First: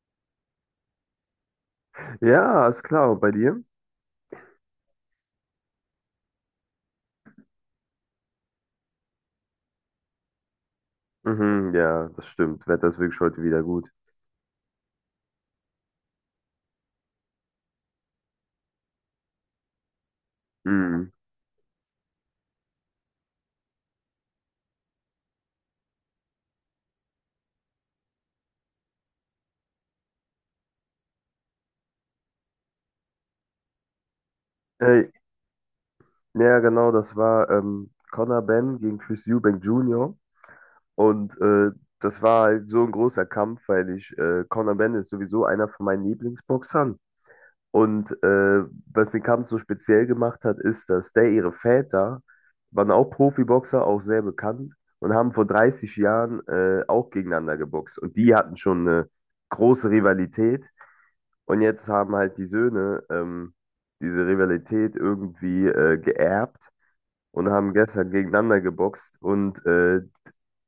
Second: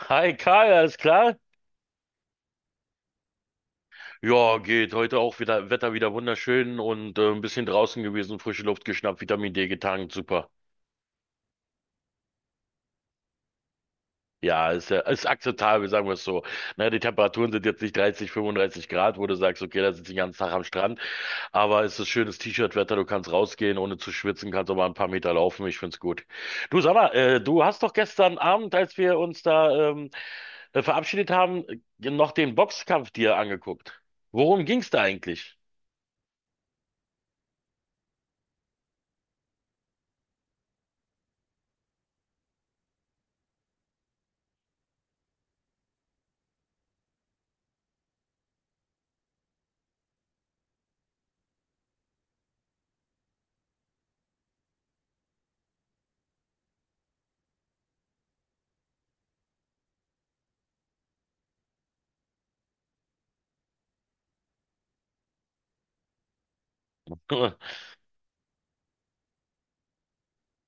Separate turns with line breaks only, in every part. Hi Karl, alles klar?
Ja, ist klar. Und bei dir?
Ja, geht. Heute auch wieder Wetter wieder wunderschön und ein bisschen draußen gewesen, frische Luft geschnappt, Vitamin D getankt, super.
Mhm, ja, das stimmt. Wetter ist wirklich heute wieder gut.
Ja, ist akzeptabel, sagen wir es so. Na, die Temperaturen sind jetzt nicht 30, 35 Grad, wo du sagst, okay, da sitze ich den ganzen Tag am Strand,
Mhm.
aber es ist schönes T-Shirt-Wetter, du kannst rausgehen, ohne zu schwitzen, kannst auch mal ein paar Meter laufen, ich find's gut. Du, sag mal, du hast doch gestern Abend, als wir uns da verabschiedet haben, noch den Boxkampf dir angeguckt. Worum ging's da
Ey,
eigentlich?
ja, genau, das war Conor Benn gegen Chris Eubank Jr. Und äh, Das war halt so ein großer Kampf, weil Conor Benn ist sowieso einer von meinen Lieblingsboxern Und äh, Was den Kampf so speziell gemacht hat, ist, dass der ihre Väter waren auch Profiboxer auch sehr bekannt, und haben vor 30 Jahren auch gegeneinander geboxt Und die hatten schon eine große Rivalität. Und jetzt haben halt die Söhne diese Rivalität irgendwie geerbt und haben gestern gegeneinander geboxt. Und äh,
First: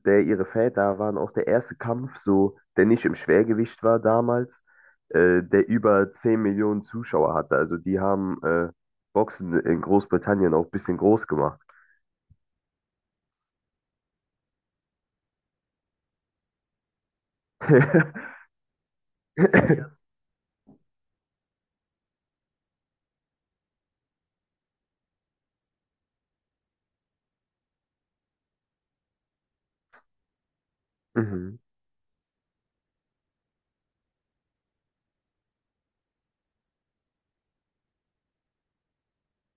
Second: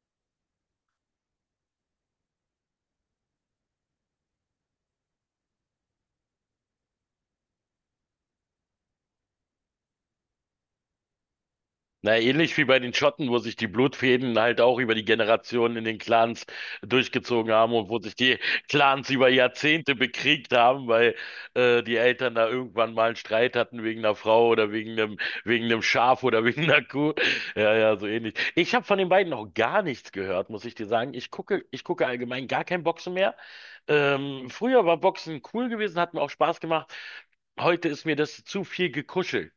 der, Ihre Väter waren auch der erste Kampf, so, der nicht im Schwergewicht war damals, der über 10 Millionen Zuschauer hatte. Also die haben Boxen in Großbritannien auch ein bisschen groß gemacht.
Na, ähnlich wie bei den Schotten, wo sich die Blutfäden halt auch über die Generationen in den Clans durchgezogen haben und wo sich die Clans über Jahrzehnte bekriegt haben, weil die Eltern da irgendwann mal einen Streit hatten wegen einer Frau oder wegen einem Schaf oder wegen einer Kuh. Ja, ja, so ähnlich. Ich habe von den beiden noch gar nichts gehört, muss ich dir sagen. Ich
Mhm,
gucke, ich gucke allgemein gar kein Boxen mehr. Früher war Boxen cool gewesen, hat mir auch Spaß gemacht. Heute ist mir das zu viel gekuschelt.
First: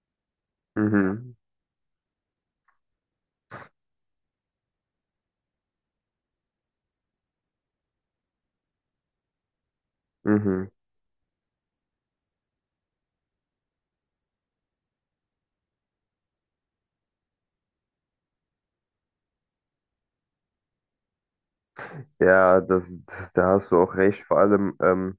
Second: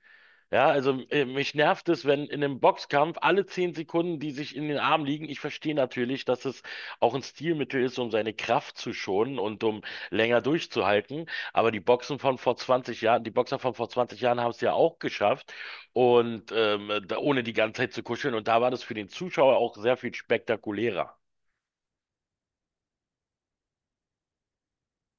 Ja, also
mhm,
mich nervt es, wenn in einem Boxkampf alle 10 Sekunden, die sich in den Arm liegen. Ich verstehe natürlich, dass es auch ein Stilmittel ist, um seine Kraft zu schonen und um länger
mhm.
durchzuhalten. Aber die Boxen von vor 20 Jahren, die Boxer von vor 20 Jahren haben es ja auch geschafft und da, ohne die ganze Zeit zu kuscheln. Und da war das für den Zuschauer auch sehr viel spektakulärer.
Ja, da hast du auch recht. Vor allem,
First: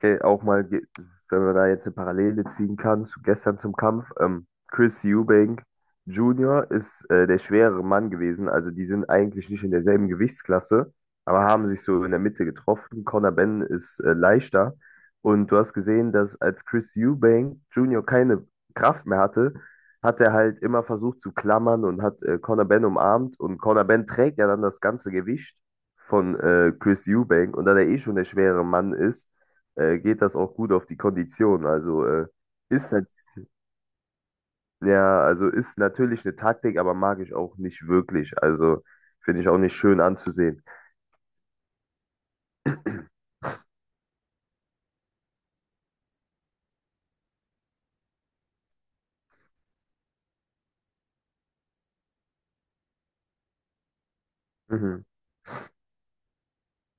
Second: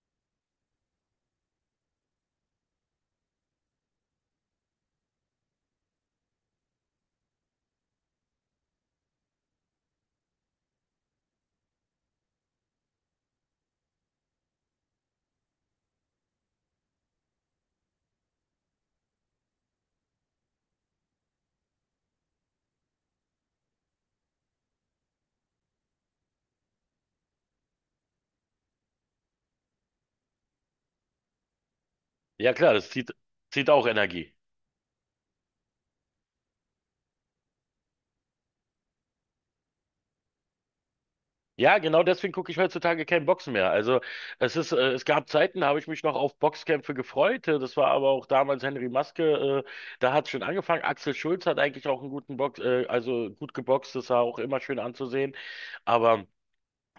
ge- auch mal, ge- wenn man da jetzt eine Parallele ziehen kann zu gestern zum Kampf: Chris Eubank Jr. ist der schwerere Mann gewesen. Also die sind eigentlich nicht in derselben Gewichtsklasse, aber haben sich so in der Mitte getroffen. Conor Benn ist leichter. Und du hast gesehen, dass, als Chris Eubank Jr. keine Kraft mehr hatte, hat er halt immer versucht zu klammern und hat Conor Benn umarmt Und Conor Benn trägt ja dann das ganze Gewicht von Chris Eubank. Und da der eh schon der schwere Mann ist, geht das auch gut auf die Kondition.
Ja klar, das
Ist nat-
zieht auch Energie.
ja, also ist natürlich eine Taktik, aber mag ich auch nicht wirklich. Also finde ich auch nicht schön anzusehen.
Ja, genau deswegen gucke ich heutzutage kein Boxen mehr. Also es gab Zeiten, da habe ich mich noch auf Boxkämpfe gefreut. Das war aber auch damals Henry Maske, da hat es schon angefangen. Axel Schulz hat eigentlich auch also gut geboxt, das war auch immer schön
Mhm.
anzusehen. Aber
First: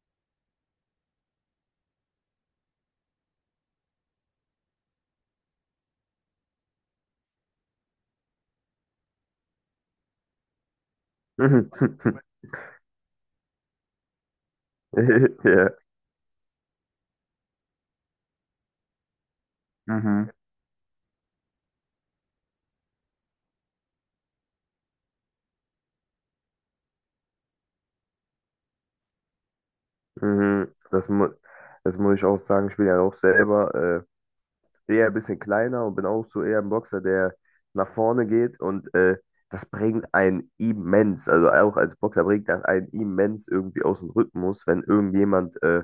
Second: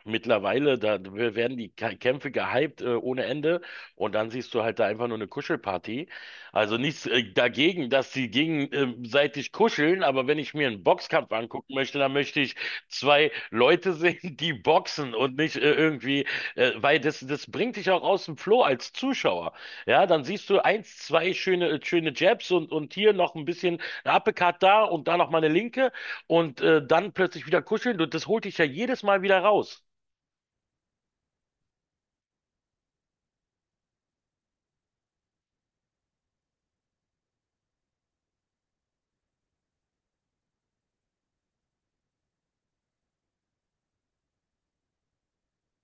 mittlerweile, da werden die Kämpfe gehypt ohne Ende und dann siehst du halt da einfach nur eine Kuschelparty. Also nichts dagegen, dass sie gegenseitig kuscheln, aber wenn ich mir einen Boxkampf angucken möchte, dann möchte ich zwei Leute sehen, die boxen und nicht
Ja.
irgendwie, weil das, das bringt dich auch aus dem Flow als Zuschauer. Ja, dann
Mhm.
siehst du eins, zwei schöne, schöne Jabs und hier noch ein bisschen ein Uppercut da und da noch mal eine Linke und dann plötzlich wieder kuscheln und das holt dich ja jedes Mal wieder raus.
Mhm. Das muss ich auch sagen, ich bin ja auch selber eher ein bisschen kleiner und bin auch so eher ein Boxer, der nach vorne geht, und das bringt einen immens, also auch als Boxer bringt das einen immens irgendwie aus dem Rhythmus, wenn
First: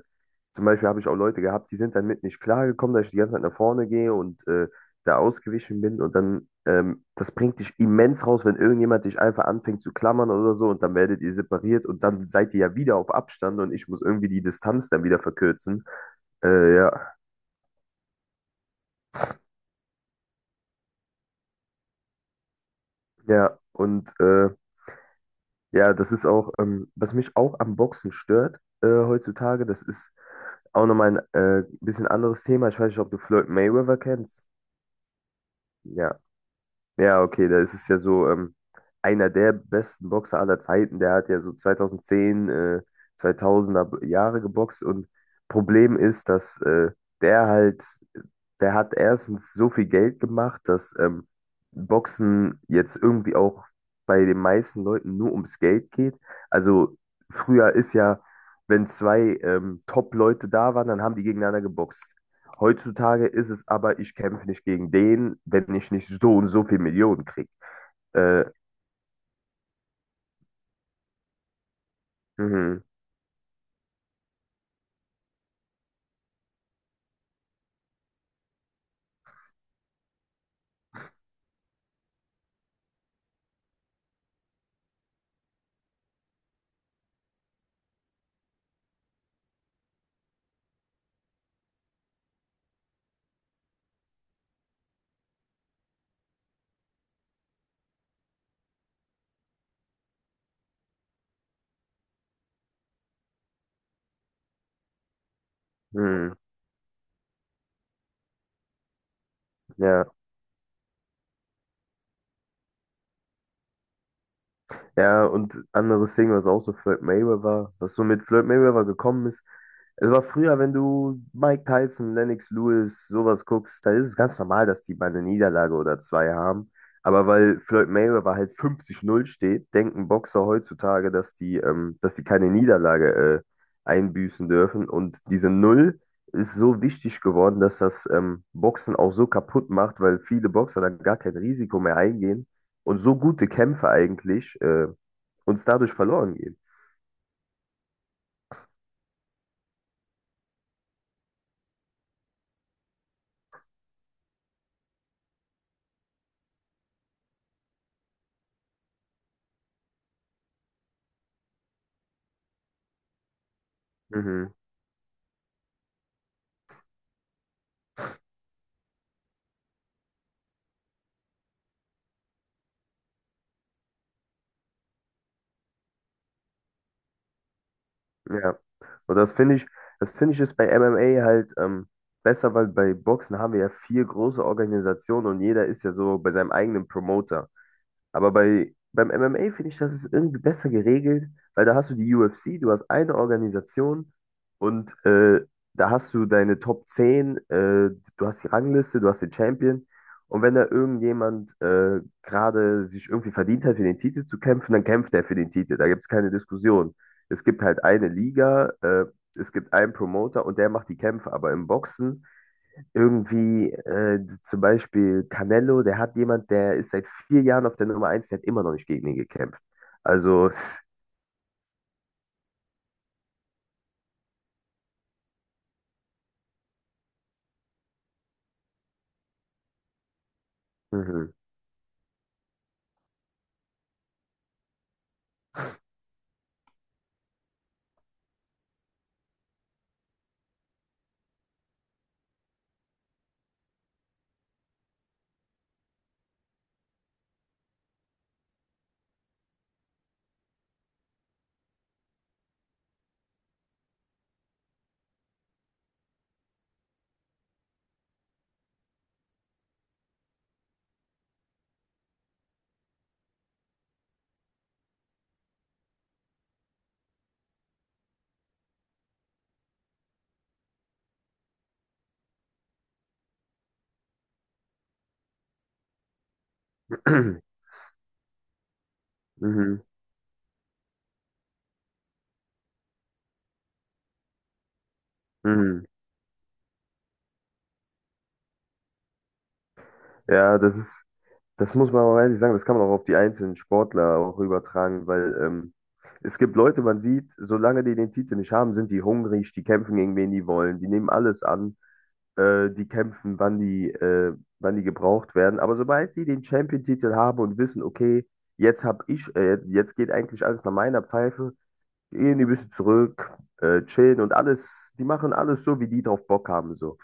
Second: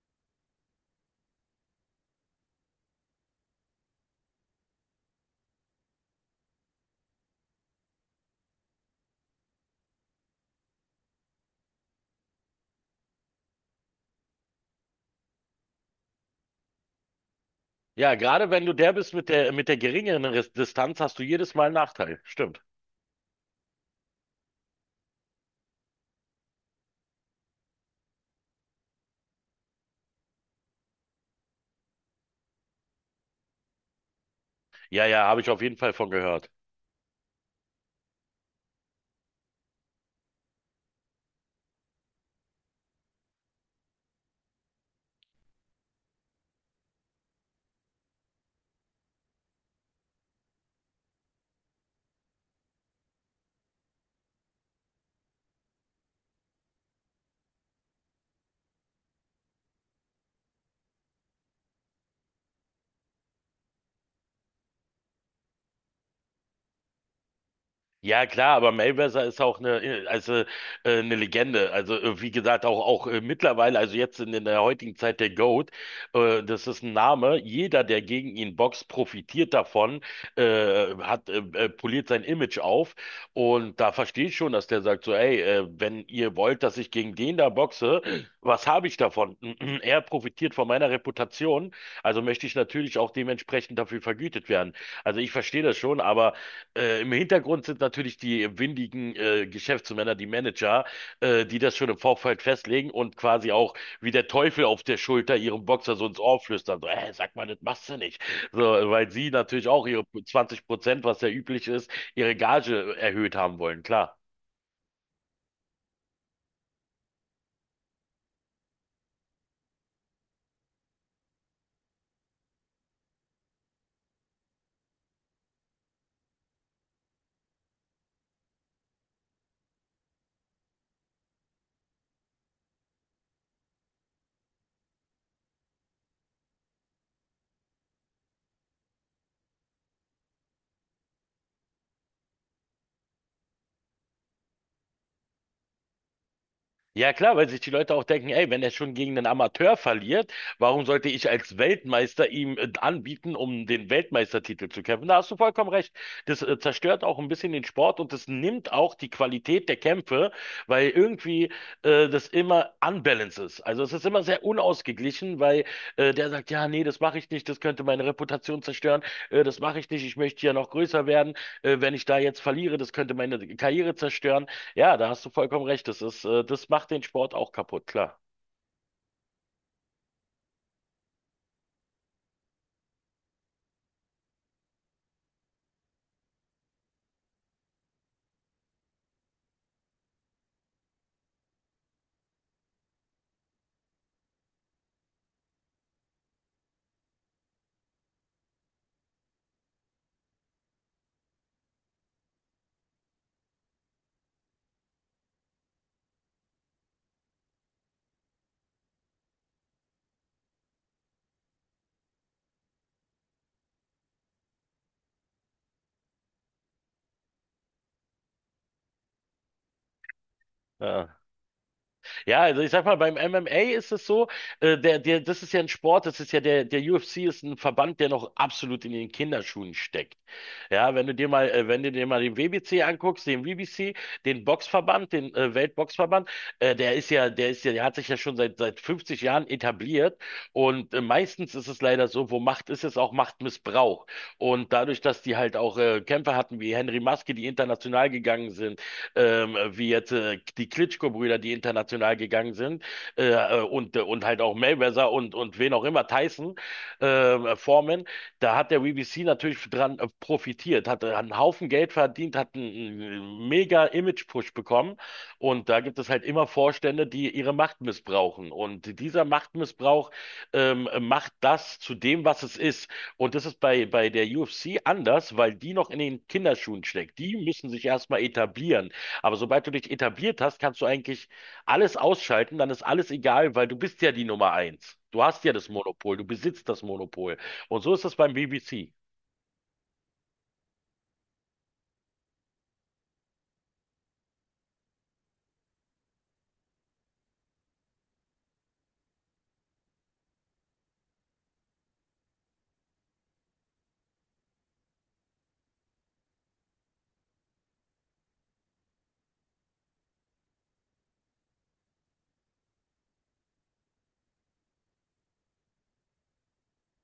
zum Beispiel, habe ich auch Leute gehabt, die sind dann mit nicht klargekommen, dass ich die ganze Zeit nach vorne gehe und da ausgewichen bin, und dann, das bringt dich immens raus, wenn irgendjemand dich einfach anfängt zu klammern oder so, und dann werdet ihr separiert und dann seid ihr ja wieder auf Abstand und ich muss irgendwie die Distanz dann wieder verkürzen. Äh, ja,
Ja, gerade wenn du der bist mit der geringeren Distanz, hast du jedes Mal einen Nachteil. Stimmt.
ja, und äh, Ja, das ist auch, was mich auch am Boxen stört heutzutage, das ist auch nochmal ein bisschen anderes Thema. Ich weiß nicht, ob du Floyd Mayweather kennst.
Ja, ja, habe ich auf jeden Fall von
Ja,
gehört.
ja, okay, da ist es ja so, einer der besten Boxer aller Zeiten, der hat ja so 2010 2000 Jahre geboxt, und Problem ist, dass der halt, der hat erstens so viel Geld gemacht, dass Boxen jetzt irgendwie auch bei den meisten Leuten nur ums Geld geht. Also früher ist ja, wenn zwei Top-Leute da waren, dann haben die gegeneinander geboxt. Heutzutage ist es aber, ich kämpfe nicht gegen den, wenn ich nicht so und so viel Millionen kriege.
Ja,
Äh,
klar, aber Mayweather ist auch eine Legende. Also, wie gesagt,
mhm,
auch mittlerweile, also jetzt in der heutigen Zeit der GOAT, das ist ein Name. Jeder, der gegen ihn boxt, profitiert davon, hat poliert sein Image auf. Und da verstehe ich schon, dass der sagt so, ey, wenn ihr wollt, dass ich gegen den da boxe, was habe ich davon? Er profitiert von meiner Reputation, also möchte ich natürlich auch dementsprechend dafür vergütet werden. Also, ich verstehe das schon, aber im Hintergrund sind natürlich die windigen Geschäftsmänner, die Manager, die das schon im Vorfeld festlegen und quasi auch wie der Teufel auf der Schulter ihrem Boxer so ins
mhm,
Ohr flüstern. So, sag mal, das machst du nicht. So, weil sie natürlich auch ihre
ja.
20%, was ja üblich ist, ihre Gage erhöht haben wollen, klar.
Ja, und anderes Ding, was so mit Floyd Mayweather gekommen ist. Es war früher, wenn du Mike Tyson, Lennox Lewis, sowas guckst, da ist es ganz normal, dass die mal eine Niederlage oder zwei haben. Aber weil Floyd Mayweather halt 50-0 steht, denken Boxer heutzutage, dass die keine Niederlage einbüßen dürfen. Und diese Null ist so wichtig geworden, dass das Boxen auch so kaputt macht, weil viele Boxer dann gar kein Risiko mehr eingehen und so gute Kämpfe eigentlich uns dadurch verloren gehen.
Ja klar, weil sich die Leute auch denken, ey, wenn er schon gegen einen Amateur verliert, warum sollte ich als Weltmeister ihm anbieten, um den Weltmeistertitel zu kämpfen? Da hast du vollkommen recht. Das zerstört auch ein bisschen den Sport und das nimmt auch die Qualität der Kämpfe, weil irgendwie das immer unbalanced ist. Also es ist immer sehr
Mhm,
unausgeglichen, weil der sagt, ja, nee, das mache ich nicht, das könnte meine Reputation zerstören, das mache ich nicht, ich möchte ja noch größer werden, wenn ich da jetzt verliere, das könnte meine Karriere zerstören. Ja, da hast du vollkommen recht. Das ist, das macht den Sport auch kaputt, klar.
ja. Und das finde ich ist bei MMA halt besser, weil bei Boxen haben wir ja 4 große Organisationen und jeder ist ja so bei seinem eigenen Promoter. Beim MMA finde ich, das ist irgendwie besser geregelt, weil da hast du die UFC, du hast eine Organisation, und da hast du deine Top 10, du hast die Rangliste, du hast den Champion. Und wenn da irgendjemand gerade sich irgendwie verdient hat, für den Titel zu kämpfen, dann kämpft er für den Titel. Da gibt es keine Diskussion. Es gibt halt eine Liga, es gibt einen Promoter und der macht die Kämpfe. Aber im Boxen, irgendwie, zum Beispiel Canelo, der hat jemand, der ist seit 4 Jahren auf der Nummer eins, der hat immer noch nicht gegen ihn gekämpft. Also,
Ja. Ja, also ich sag mal, beim MMA ist es so, das ist ja ein Sport, das ist ja der UFC ist ein Verband, der noch absolut in den Kinderschuhen steckt. Ja, wenn du dir
mhm,
mal, wenn du dir mal den WBC anguckst, den WBC, den Boxverband, den Weltboxverband, der hat sich ja schon seit 50 Jahren etabliert und meistens ist es leider so, wo Macht ist, ist auch Machtmissbrauch. Und dadurch, dass die halt auch Kämpfer hatten wie Henry Maske, die international gegangen sind, wie jetzt die Klitschko-Brüder, die international gegangen sind, und halt auch Mayweather und wen auch immer, Tyson, Foreman, da hat der BBC natürlich dran profitiert, hat einen Haufen Geld verdient, hat einen mega Image-Push bekommen. Und da gibt es halt immer Vorstände, die ihre Macht missbrauchen. Und dieser Machtmissbrauch macht das zu dem, was es ist. Und das ist bei der UFC anders, weil die noch in den Kinderschuhen steckt. Die müssen sich erstmal etablieren. Aber sobald du
mhm,
dich etabliert hast, kannst du eigentlich alles ausschalten, dann ist alles egal, weil du bist ja die Nummer eins. Du hast ja das
mhm.
Monopol, du besitzt das Monopol. Und so ist das beim BBC.
Ja, das muss man auch ehrlich sagen, das kann man auch auf die einzelnen Sportler auch übertragen, weil es gibt Leute, man sieht, solange die den Titel nicht haben, sind die hungrig, die kämpfen gegen wen die wollen, die nehmen alles an. Die kämpfen, wann die gebraucht werden. Aber sobald die den Champion-Titel haben und wissen, okay, jetzt geht eigentlich alles nach meiner Pfeife, gehen die ein bisschen zurück, chillen und alles, die machen alles so, wie die drauf Bock haben, so.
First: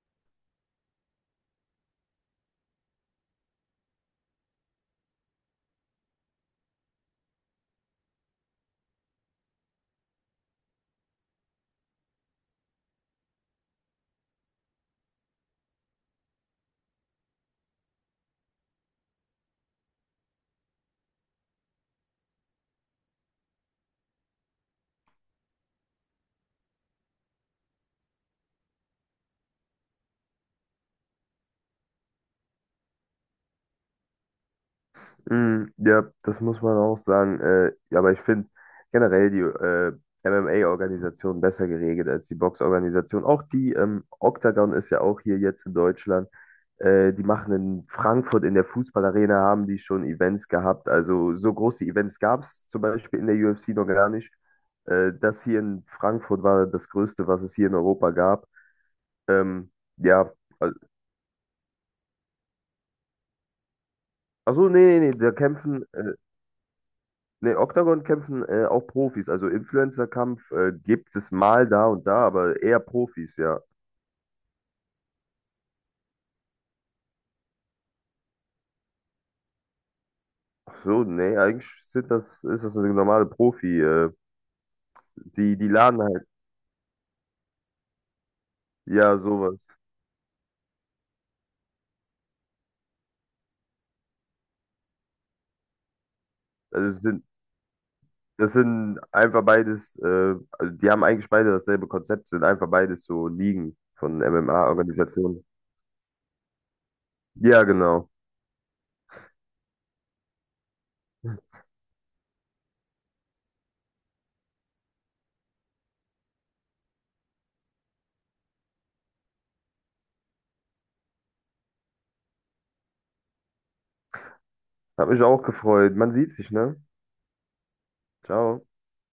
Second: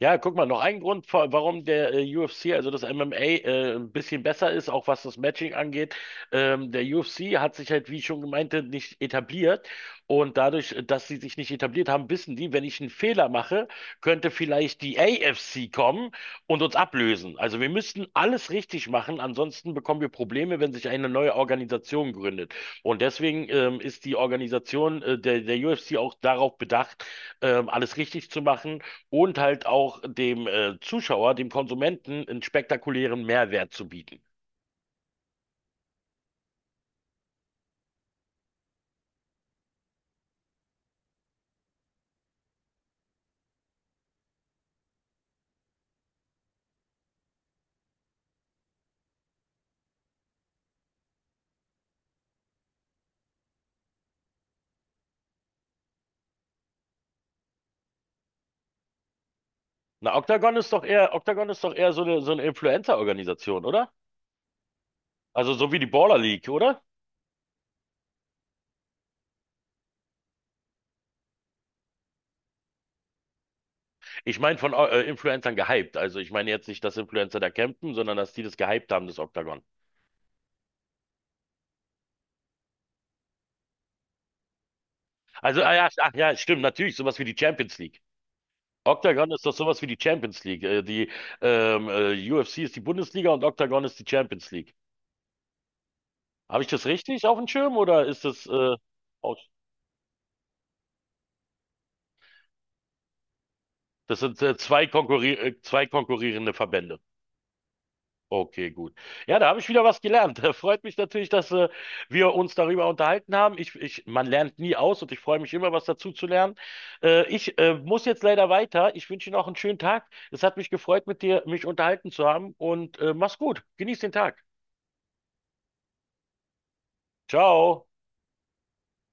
Ja, guck mal, noch ein Grund, warum der UFC, also das MMA, ein bisschen besser ist, auch was das Matching angeht. Der UFC hat sich halt, wie ich schon gemeinte, nicht etabliert. Und dadurch, dass sie sich nicht etabliert haben, wissen die, wenn ich einen Fehler mache, könnte vielleicht die AFC kommen und uns ablösen. Also wir müssten alles richtig machen, ansonsten bekommen wir Probleme, wenn sich eine neue Organisation gründet. Und deswegen ist die Organisation der UFC auch darauf bedacht, alles richtig zu machen und halt auch dem Zuschauer, dem Konsumenten, einen spektakulären Mehrwert zu bieten.
Mm, ja, das muss man auch sagen. Ja, aber ich finde generell die MMA-Organisation besser geregelt als die Box-Organisation. Auch die Octagon ist ja auch hier jetzt in Deutschland. Die machen in Frankfurt in der Fußballarena, haben die schon Events gehabt. Also so große Events gab es zum Beispiel in der UFC noch gar nicht. Das hier in Frankfurt war das Größte, was es hier in Europa gab. Ähm,
Na,
ja,
Octagon ist doch eher, Octagon ist doch eher so eine Influencer-Organisation, oder?
also nee, nee, nee, da
Also so wie
kämpfen.
die Baller League, oder?
Nee, Octagon, kämpfen auch Profis. Also Influencer-Kampf gibt es mal da und da, aber eher Profis, ja.
Ich meine von Influencern gehypt. Also ich meine jetzt nicht, dass Influencer da campen, sondern dass die das gehypt haben, das Octagon.
Ach so, nee, eigentlich sind das, ist das eine normale Profi.
Also,
Die
ah ja,
laden
ach
halt,
ja, stimmt, natürlich, sowas wie die Champions League.
ja,
Octagon ist doch
sowas.
sowas wie die Champions League. Die UFC ist die Bundesliga und Octagon ist die Champions League. Habe ich das
Also es
richtig
sind,
auf dem Schirm oder ist das
Das sind einfach beides, also die haben eigentlich beide dasselbe Konzept, sind einfach beides so Ligen
das
von
sind zwei
MMA-Organisationen.
konkurrierende Verbände.
Ja, genau.
Okay, gut. Ja, da habe ich wieder was gelernt. Freut mich natürlich, dass wir uns darüber unterhalten haben. Ich, man lernt nie aus und ich freue mich immer, was dazu zu lernen. Ich muss jetzt leider weiter. Ich wünsche Ihnen auch einen schönen Tag. Es hat mich gefreut, mit dir mich unterhalten zu haben und mach's gut. Genieß den Tag.
Hat mich auch gefreut. Man sieht sich, ne?
Ciao.
Ciao.